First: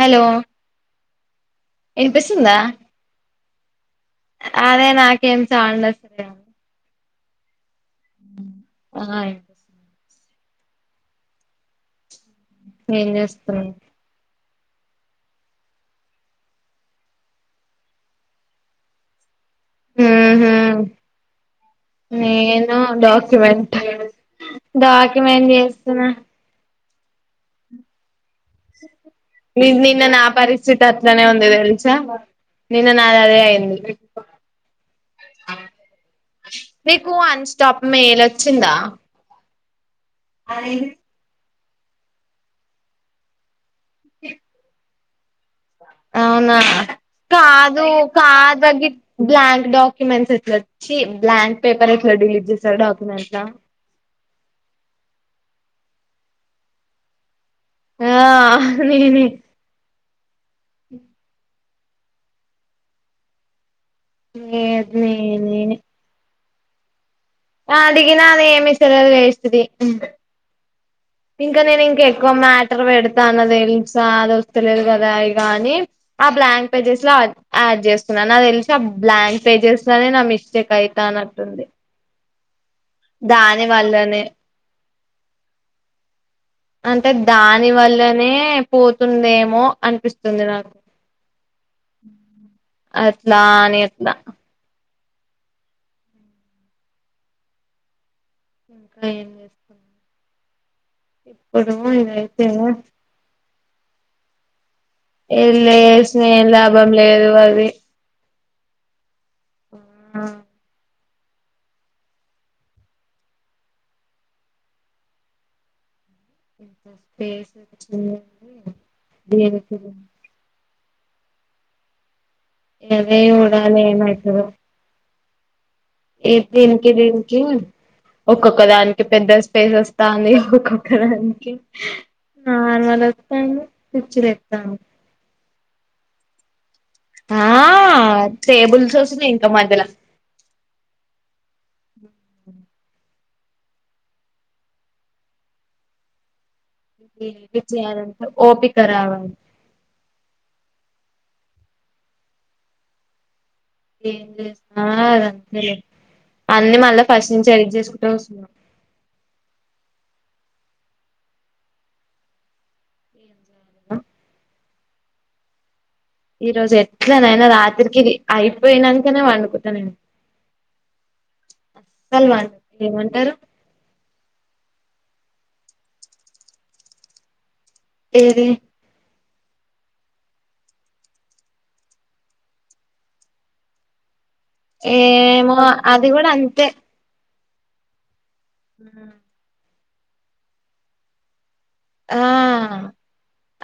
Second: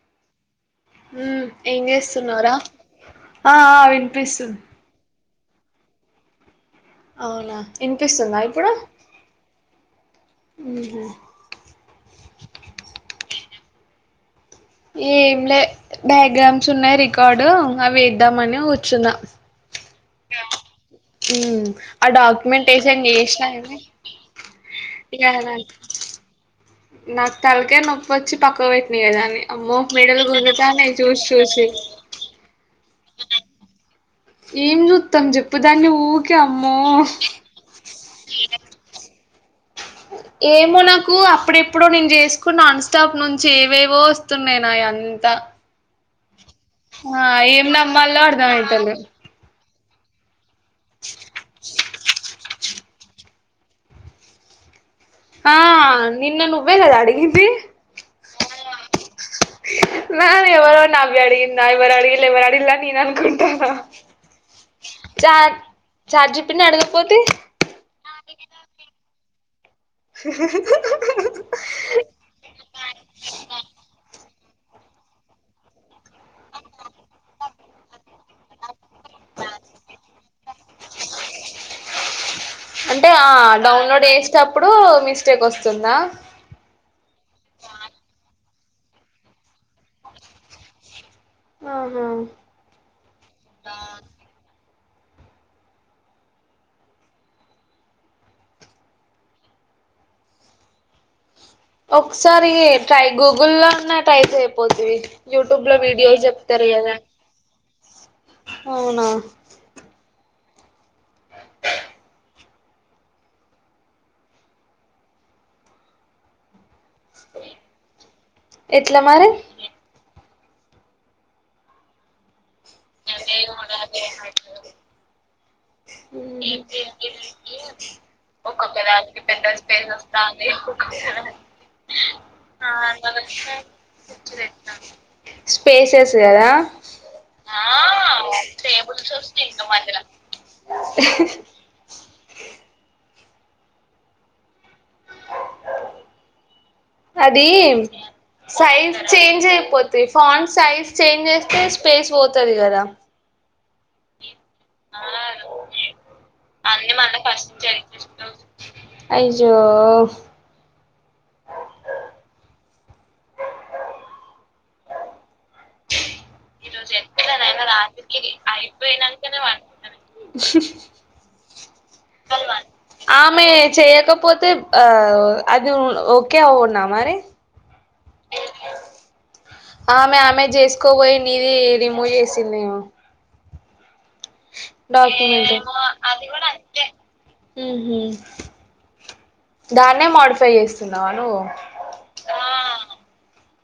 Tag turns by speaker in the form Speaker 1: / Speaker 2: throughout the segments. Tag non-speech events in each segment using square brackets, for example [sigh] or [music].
Speaker 1: Hello
Speaker 2: హ ఏం చేస్తున్నారా
Speaker 1: వినిపిస్తుందా
Speaker 2: ఆ ఆ వినిపిస్తుంది
Speaker 1: కేం చాలన స
Speaker 2: అవునా ఇన్ కేస్ చందా ఇప్పుడ
Speaker 1: ఆ వినిపిస్తుంది.
Speaker 2: అ
Speaker 1: ఏం చేస్తున్నా
Speaker 2: ఏం లే డయాగ్రామ్స్ ఉన్నాయి రికార్డు అవిద్దామని కూర్చుందా ఆ
Speaker 1: నేను
Speaker 2: డాక్యుమెంటేషన్ చేసినా
Speaker 1: డాక్యుమెంట్
Speaker 2: గాని ఇగ
Speaker 1: డాక్యుమెంట్
Speaker 2: నాకు
Speaker 1: చేస్తున్నా
Speaker 2: నాకు తలకే నొప్ప వచ్చి పక్క వ కదాని
Speaker 1: ని
Speaker 2: అమ్మో ఒక
Speaker 1: నిన్న
Speaker 2: మెడల్
Speaker 1: నా
Speaker 2: గుదుతా
Speaker 1: పరిస్థితి
Speaker 2: న చూసి
Speaker 1: అట్లనే ఉంది
Speaker 2: చూసి
Speaker 1: తెలుసా నిన్న నాది అదే అయింది
Speaker 2: ఏం చూస్తాం చెప్పు దాన్ని ఊరికే అమ్మో
Speaker 1: మేలొచ్చిందా
Speaker 2: ఏమో నాకు అప్పుడే ఇప్పుడో నేను చేసుకున్న అన్స్టాప్ నుంచి ఏవేవో వస్తున్నాయి నా అన్ని అంత
Speaker 1: అవునా కాదు
Speaker 2: నమ్మాలో
Speaker 1: కాదుగ
Speaker 2: అర్థమైతలే
Speaker 1: బ్లాంక్ డాక్ కిమాన్ చెట్ల ఛీ బ్లాంక్ పేపర్ కరట్ల డిలీట్ జేస్తారా డాక్యమెంట్స్
Speaker 2: ఆ నిన్న నువ్వే గద అడిగింది
Speaker 1: ఆ నేనే
Speaker 2: నా ఎవరో నవ్వి అడిగింద ఎవరు అడిగిల్లు ఎవరు అడిగిల్లు అని నేను అనుకుంటాను
Speaker 1: ఏ అది నే
Speaker 2: పిటిని అడగకపోతే
Speaker 1: అడిగిన అదేమిస్తదే వేస్ట్ ది ఇంకా నేను ఇంక ఎక్కువ మ్యాటర్ పెడతాను తెలుసా అద లేదు కదా ఇగా అని ఆ బ్లాంక్ పేజెస్ లో ఆడ్ చేస్తూ న్న తెలిసి ఆ బ్లాంక్ పేజెస్ లోనే నా మిస్టేక్ అయితే తానట్టుంది
Speaker 2: అంటే ఆ డౌన్లోడ్ వేసేటప్పుడు మిస్టేక్ వస్తుందా
Speaker 1: అంటే దాని వల్లనే పోతుందేమో అనిపిస్తుంది నాకు
Speaker 2: ఆహా
Speaker 1: అట్లా అని అట్లా ఇంకా ఏం చేస్తున్నా ఇదైతే
Speaker 2: ఒకసారి ఈ ట్రైగో గుల్ళ ఉన్నట్టైతే
Speaker 1: ఏ లే స్నే లాభం
Speaker 2: కదా
Speaker 1: లేదు అది
Speaker 2: అవునా
Speaker 1: ఆ పేసు వచ్చింది
Speaker 2: ఎట్లా మరి
Speaker 1: అది [unintelligible] అదే చూడాలి ఏమైతదో ఏ దీనికి దీనికి ఒక్కొక్క దానికి పెద్ద స్పేస్ వస్తాంది ఒక్కొక్క దానికి నార్మల్ వస్తాంది పిచ్చి లేత్తాంది
Speaker 2: స్పేసెస్ కదా ఆ
Speaker 1: ఆ టేబుల్స్ వస్తున్నాయి ఇంకా మధ్యలో
Speaker 2: అది
Speaker 1: ఏమి చేయాలంటే ఓపిక
Speaker 2: సైజ్
Speaker 1: రావాలి
Speaker 2: చేంజ్ అయిపోతు ఫాంట్ సైజ్ చేంజ్ చేస్తే స్పేస్ పోతది కదా
Speaker 1: ఏం చేస్తా ఆ అది అంతేలే అన్నీ మళ్ళా ఫస్ట్ నుంచి ఎడిట్ చేసుకుంటా కూర్చున్న
Speaker 2: అయ్యో
Speaker 1: ఈ రోజు ఎట్లనైనా రాత్రికి అయిపోయిననికనే వండుకుంటాను నేను అలు వండు
Speaker 2: ఆమె చేయకపోతే ఆ అది ఓకేన్నా మరి
Speaker 1: ఏది
Speaker 2: ఆమె ఆమె చేసుకోబోయి నీది రిమూవ్ చేసింది నేను
Speaker 1: ఏమో
Speaker 2: క్యూమెంట్ అది
Speaker 1: కూడా అంతే
Speaker 2: హ
Speaker 1: ఆ
Speaker 2: దాన్నే మోడిఫై చేస్తున్నావు నువు
Speaker 1: ఆ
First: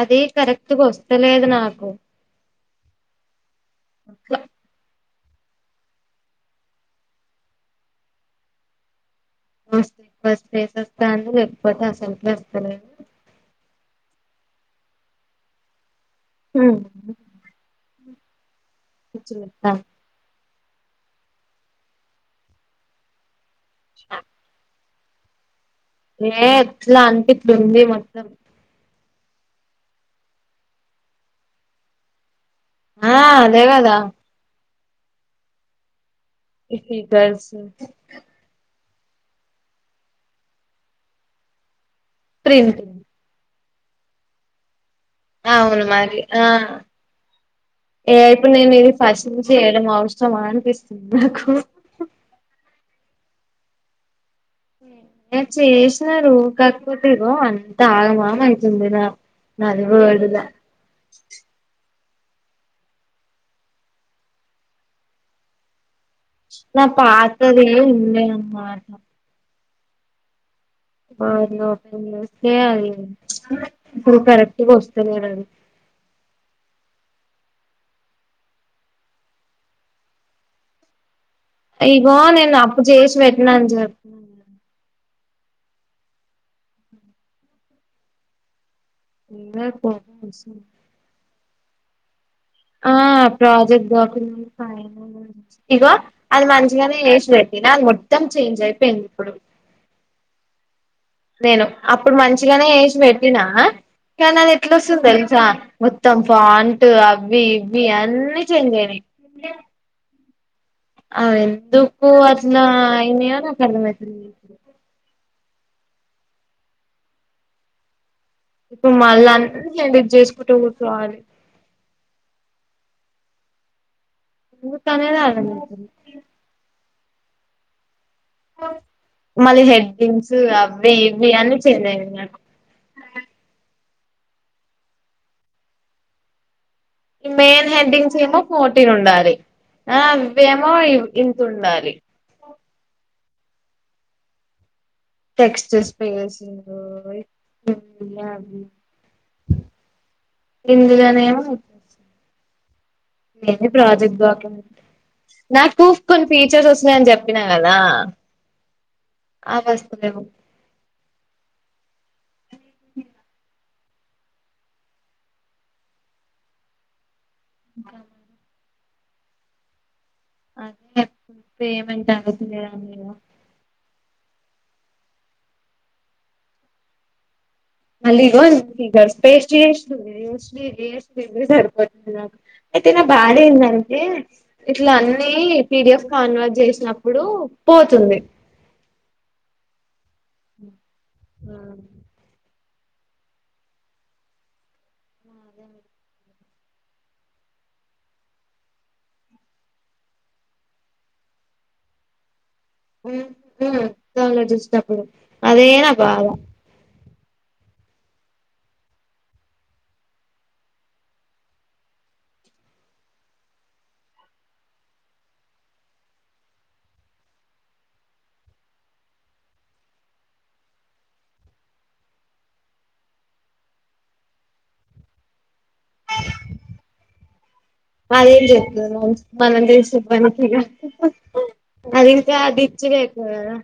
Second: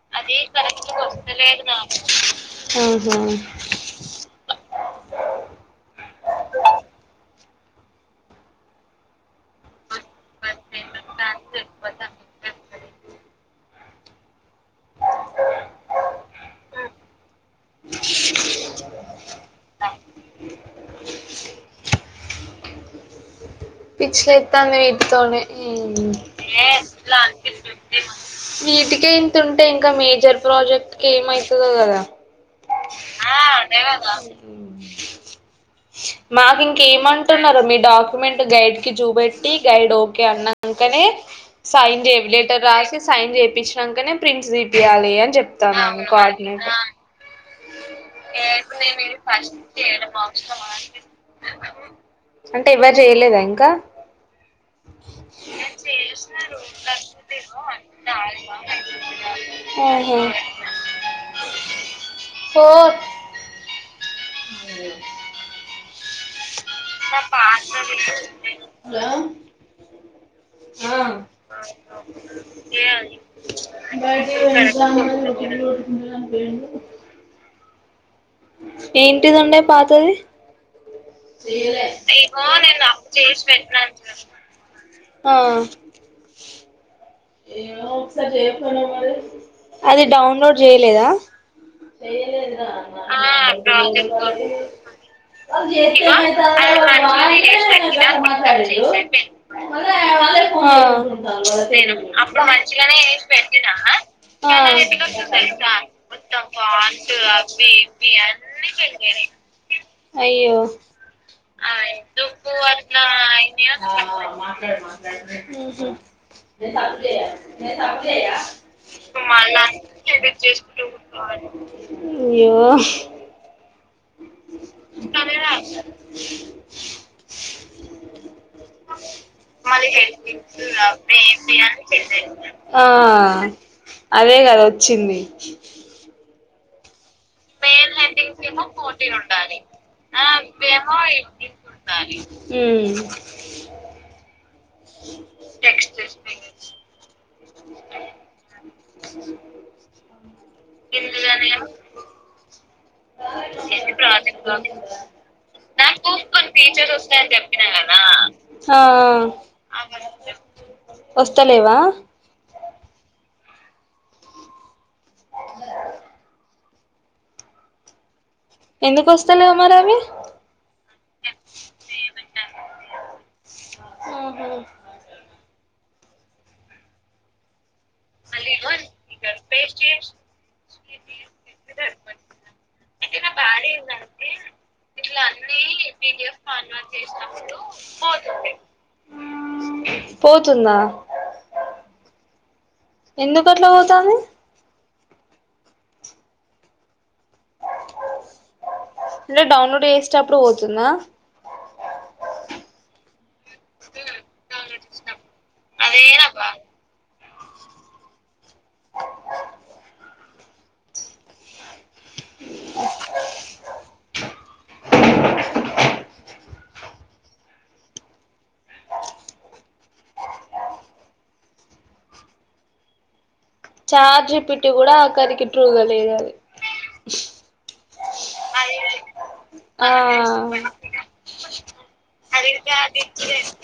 Speaker 1: అది కరెక్ట్గా వస్తలేదు నాకు
Speaker 2: ఆహా
Speaker 1: బస్ ఎక్కువ స్స్ వస్తాండి లేపోతే అసలుట్ వస్తలేదు హ చ్చతా
Speaker 2: పిచ్చలే ఇ తను తనే
Speaker 1: ఏ ఎట్లా అనిపిట్లుంది మొత్తం
Speaker 2: ఇంకే తంటే ఇంకా మేజర్ ప్రాజెక్ట్ క ఏమవుతుందో కదా
Speaker 1: ఆా దేవాదా
Speaker 2: మాకు
Speaker 1: ఫిగర్స్
Speaker 2: ఇంకేమంటున్నారు మీ డాక్యుమెంట్ గైడ్ కి చూపెట్టి గైడ్ ఓకే అన్నాకనే సైన్ చేయ లెటర్ రాసి
Speaker 1: ప్రింటింగ్
Speaker 2: సైన్ చేయి శంకనే ప్రిన్స్ ద యాలి అని
Speaker 1: అవును
Speaker 2: చెప్తాను
Speaker 1: మరి ఆ
Speaker 2: కోఆర్డినేటర్
Speaker 1: ఏ అయిప్పుడు నేను ఇది ఫస్ట్ ను చేయడం అవసరం అనిపిస్తుంది నాకు
Speaker 2: సర వెలేదా ఇంకా
Speaker 1: నే చేసిన ర కాకపోతే రో అంత ఆగమాం అవుతుంది నా
Speaker 2: ఆహా
Speaker 1: నలుగేడులా
Speaker 2: పో
Speaker 1: నా పాతదే ఉన్నాే అమ్మా ఓపెన్ చేస్తే అది ఇప్పుడు కరెక్ట్గా వస్తలేదు
Speaker 2: అంత ఏంటిది ఉండయి పాతది
Speaker 1: అది ఇగో
Speaker 2: అయ్యో నేను
Speaker 1: అప్పుడు
Speaker 2: అప్పు చేసి
Speaker 1: పెట్టినా అని
Speaker 2: పెట్నా
Speaker 1: చెప్పిన కదా
Speaker 2: ఆ ఏ ఒకసారి చేయకు
Speaker 1: ఏదో
Speaker 2: అది
Speaker 1: కోపం
Speaker 2: డౌన్లోడ్
Speaker 1: వస్తుంది
Speaker 2: చేయలేదా ఏయ
Speaker 1: ఆ ప్రాజెక్ట్ డాక్యుమెంట్ ఫైనల్ ఇగో అది మంచిగానే చేసి పెట్టినా అది మొత్తం చేంజ్ అయిపోయింది ఇప్పుడు
Speaker 2: [unintelligible]
Speaker 1: నేను అప్పుడు మంచి మంచిగానే వేసి పెట్టినా కానీ అని ఎట్లాస్తది తెలుసా మొత్తం పాంట అవి ఇవవి అన్ని చేంజ్ అయినాయి
Speaker 2: అయ్యో
Speaker 1: ఆ ఎందుకు అట్లా అయిందని నాకు అర్థమయితలేదు
Speaker 2: ఉహు
Speaker 1: ఇప్పుడు మళ్ళా అన్ని ఎడిట్ చేసుకుంటే కూర్చోవాలి
Speaker 2: అయ్యో
Speaker 1: ఉ తనే నా దగ్గర మళ్ళీ హెడ్డింగ్స్ అవి ఇవి అని చె
Speaker 2: ఆ అదే కదా వచ్చింది
Speaker 1: ఉ మెయిన్ హెడ్డింగ్స్ ఏమో ఫోర్టీన్ ఉండాలి ఆ ఇవేమో ఇంత ఉండాలి
Speaker 2: ఉమ్
Speaker 1: టెక్స్ట్ స్పేస్ అవి ఇవి ఇందులోనేమో నేను
Speaker 2: ఉ ప్రాజెక్ట్
Speaker 1: డాక్యుమెంట్
Speaker 2: నాకు కొన్ని ఫీచర్ వస్తాయని చెప్పిన కదా
Speaker 1: అవి వస్తలేవు
Speaker 2: వస్తలేవా డాగు అరుపు
Speaker 1: మనం
Speaker 2: ఎందుకు వస్తలేవు అవి
Speaker 1: అది పేమెంట్ అడుగుతుంది
Speaker 2: ఉహు
Speaker 1: మళ్ళీ ఈరోజు జస్ట్ పేస్టు చేస్తుంది సరిపోతుంది నాకు అయితే నా బానే ఏందంటే ఇట్లా అన్నీ పిడిఎఫ్ కన్వర్ట్ చేసినప్పుడు పోతుంది
Speaker 2: పోతుందా ఎందుకట్లా పోతుంది
Speaker 1: ఉ
Speaker 2: అంటే డౌన్లోడ్ చేసేప్పుడు పోతుందా
Speaker 1: హు హు అదే నా బాధ
Speaker 2: డాగ్ సౌండ్ చార్జి పెట్టికూడా ఆఖరికి ట్రూగలేదు అది
Speaker 1: అదేం చెప్తది మంచ్ మనం
Speaker 2: ఆ
Speaker 1: చేసే పనికి ఇగ అది ఇంకా డిచ్ గయితది కదా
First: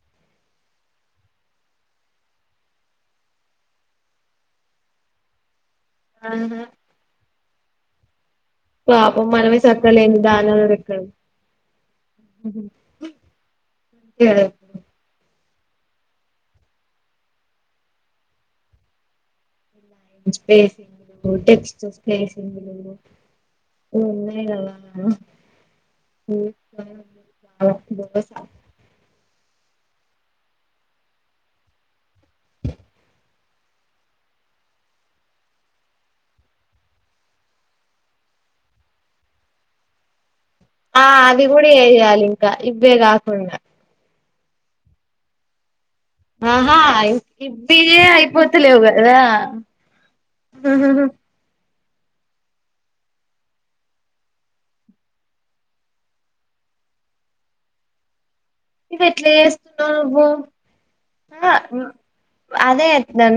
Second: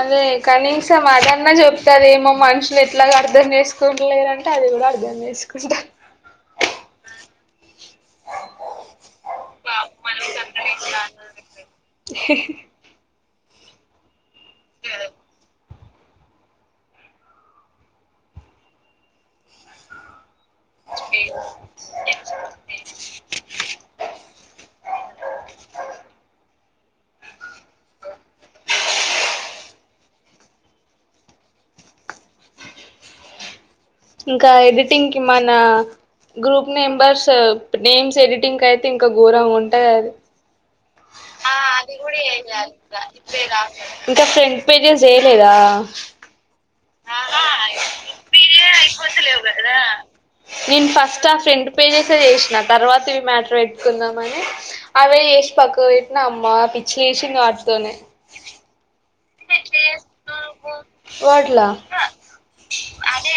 Speaker 2: అదే కనీసం అదన్నా చెప్తాదేమో మనుషులు ఎట్లాగ అర్థం చేసుకు కుంటలేరంటే అది కూడా అర్థం చేేసుకుంటా
Speaker 1: ఆహ పాపం మనమే చక్క లేని దాన్ని అడుగుడు ఎక్కడిది అదె గదా
Speaker 2: కె వ్
Speaker 1: స్పేసింగులు టెక్స్ట్ స్పేసింగ్లు ఇవి ఉన్నాయి కదా ఆ [unintelligible] దోసా
Speaker 2: ఇంకా ఎడిటింగ్ కి మన గ్రూప్ మెంబర్స్ నేమ్స్ ఎడిటింగ్ అయితే ఇంకా ఘోరంగా ఉంటదది
Speaker 1: ఆ అది కూడా ఏయ్యాలి ఇంకా ఇవ్వే కాకుండా
Speaker 2: ఇంకా ఫ్రెంట్ పేజెస్ చెయ్యలేదా
Speaker 1: ఆహా [unintelligible] అయిపోతులేవ్ కదరా
Speaker 2: పేజెస్ ఎ చేసినా తర్వాత ఇవి మ్యాటర్ పెట్టుకుందాం అని అవే చేసి పక్కకి పెట్టినా అమ్మా పిచ్చి లెషింది వాటితోనే
Speaker 1: ఇవి ఎట్లా చేస్తున్నావు నువ్వు అ
Speaker 2: వాట్లా
Speaker 1: మ్ అదే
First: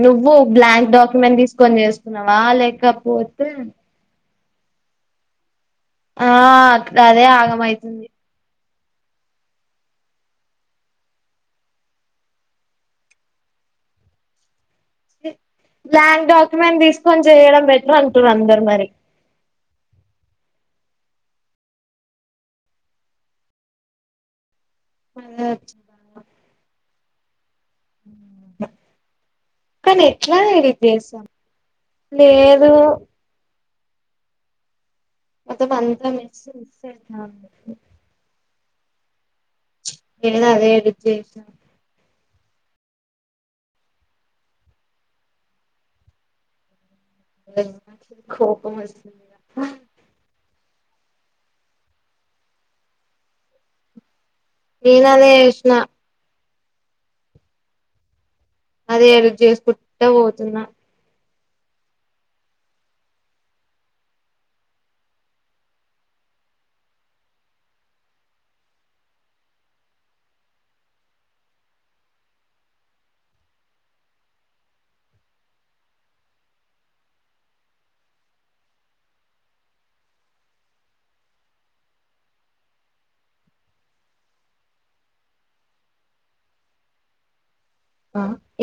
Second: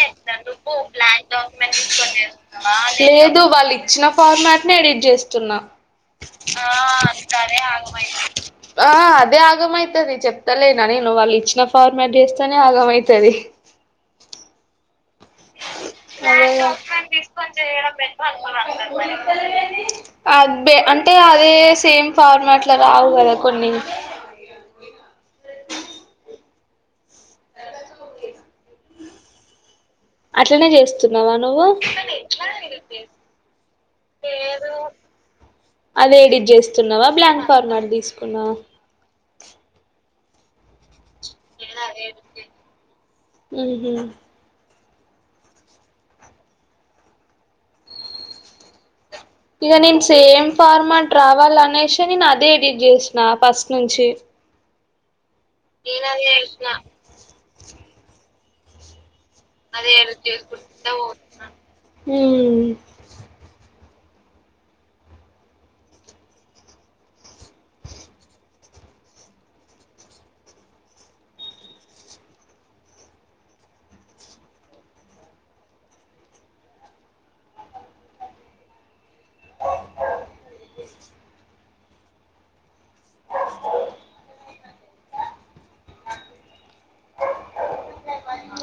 Speaker 1: నువ్వు బ్లాంక్ డాక్యుమెంట్ తీసుకొని చేస్తున్నావా లేకపోతే
Speaker 2: నేన్ ఎడిట్ చేస్తున్నా
Speaker 1: ఆ గదే ఆగమ్ అయితుంది
Speaker 2: ఆ అదే ఆగమైతది చెప్ చెప్తలేనా నేను వాళ్ళు ఇచ్చిన ఫార్మాట్ చేస్తేనే ఆగమైతది
Speaker 1: ల్యాండ్ డాక్యుమెంట్ తీసుకొని చేయడం బెటర్ అంటుర్రు అందరు మరి
Speaker 2: అబ్బే అంటే అదే సేమ్ ఫార్మాట్ల రావు కదా కొన్ని
Speaker 1: పండగ వచ్చింది అనుకో ఉ హు
Speaker 2: అట్లనే చేస్తున్నావా నువ్వు
Speaker 1: లేదు మొత్తం అంతా
Speaker 2: అదె
Speaker 1: మిస్
Speaker 2: ఎడిట్
Speaker 1: మిస్
Speaker 2: చేస్తున్నావా బ్లాంక్
Speaker 1: అయితాంది
Speaker 2: కార్నర్ తీసుకున్నావా
Speaker 1: నేను అదే ఎడిట్ జేశిన
Speaker 2: మ్మహ్
Speaker 1: [unintelligible] కోపమొస్తుంది
Speaker 2: ఇగ నేన్ సేమ్ ఫార్మాట్ రావాల అనేశి నేను అదే ఎడిట్ చేసిన ఫస్ట్ నుంచి
Speaker 1: నేను అదే ఎడి
Speaker 2: ఏన నా
Speaker 1: అదే ఎడిట్
Speaker 2: అదే
Speaker 1: చేసుకుంటా
Speaker 2: అది
Speaker 1: పోతున్నా
Speaker 2: చేసుకుంటపో హ్మ్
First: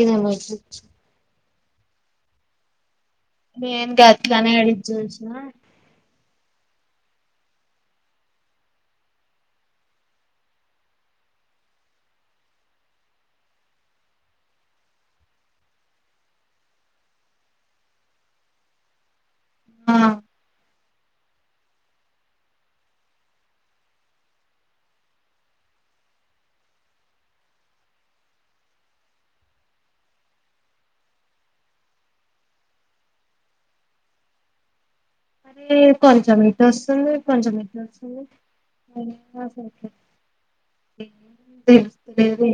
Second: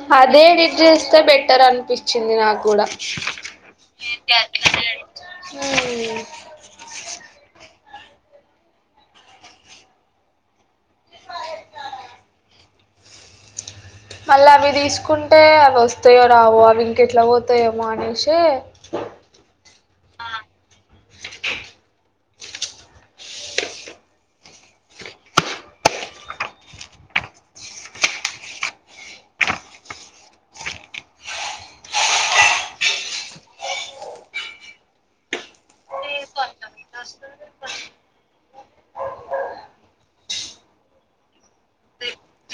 Speaker 1: ఇదేమో
Speaker 2: అదే నిద్రిస్త పెట్ ఇంటర్ అనిపించింది నా క్కూడా
Speaker 1: నేను గట్లనే అడిగి చూసిన
Speaker 2: మళ్ళ అవి తీసుకుంటే అవి వస్తాయో రావో అవి ఇంక ఎట్లా పోతాయేమో అనేసి ఆ
Speaker 1: అరే కొంచెం ఇటు వస్తుంది కొంచెం ఇటు వస్తుంది స తెలుస్తులేదే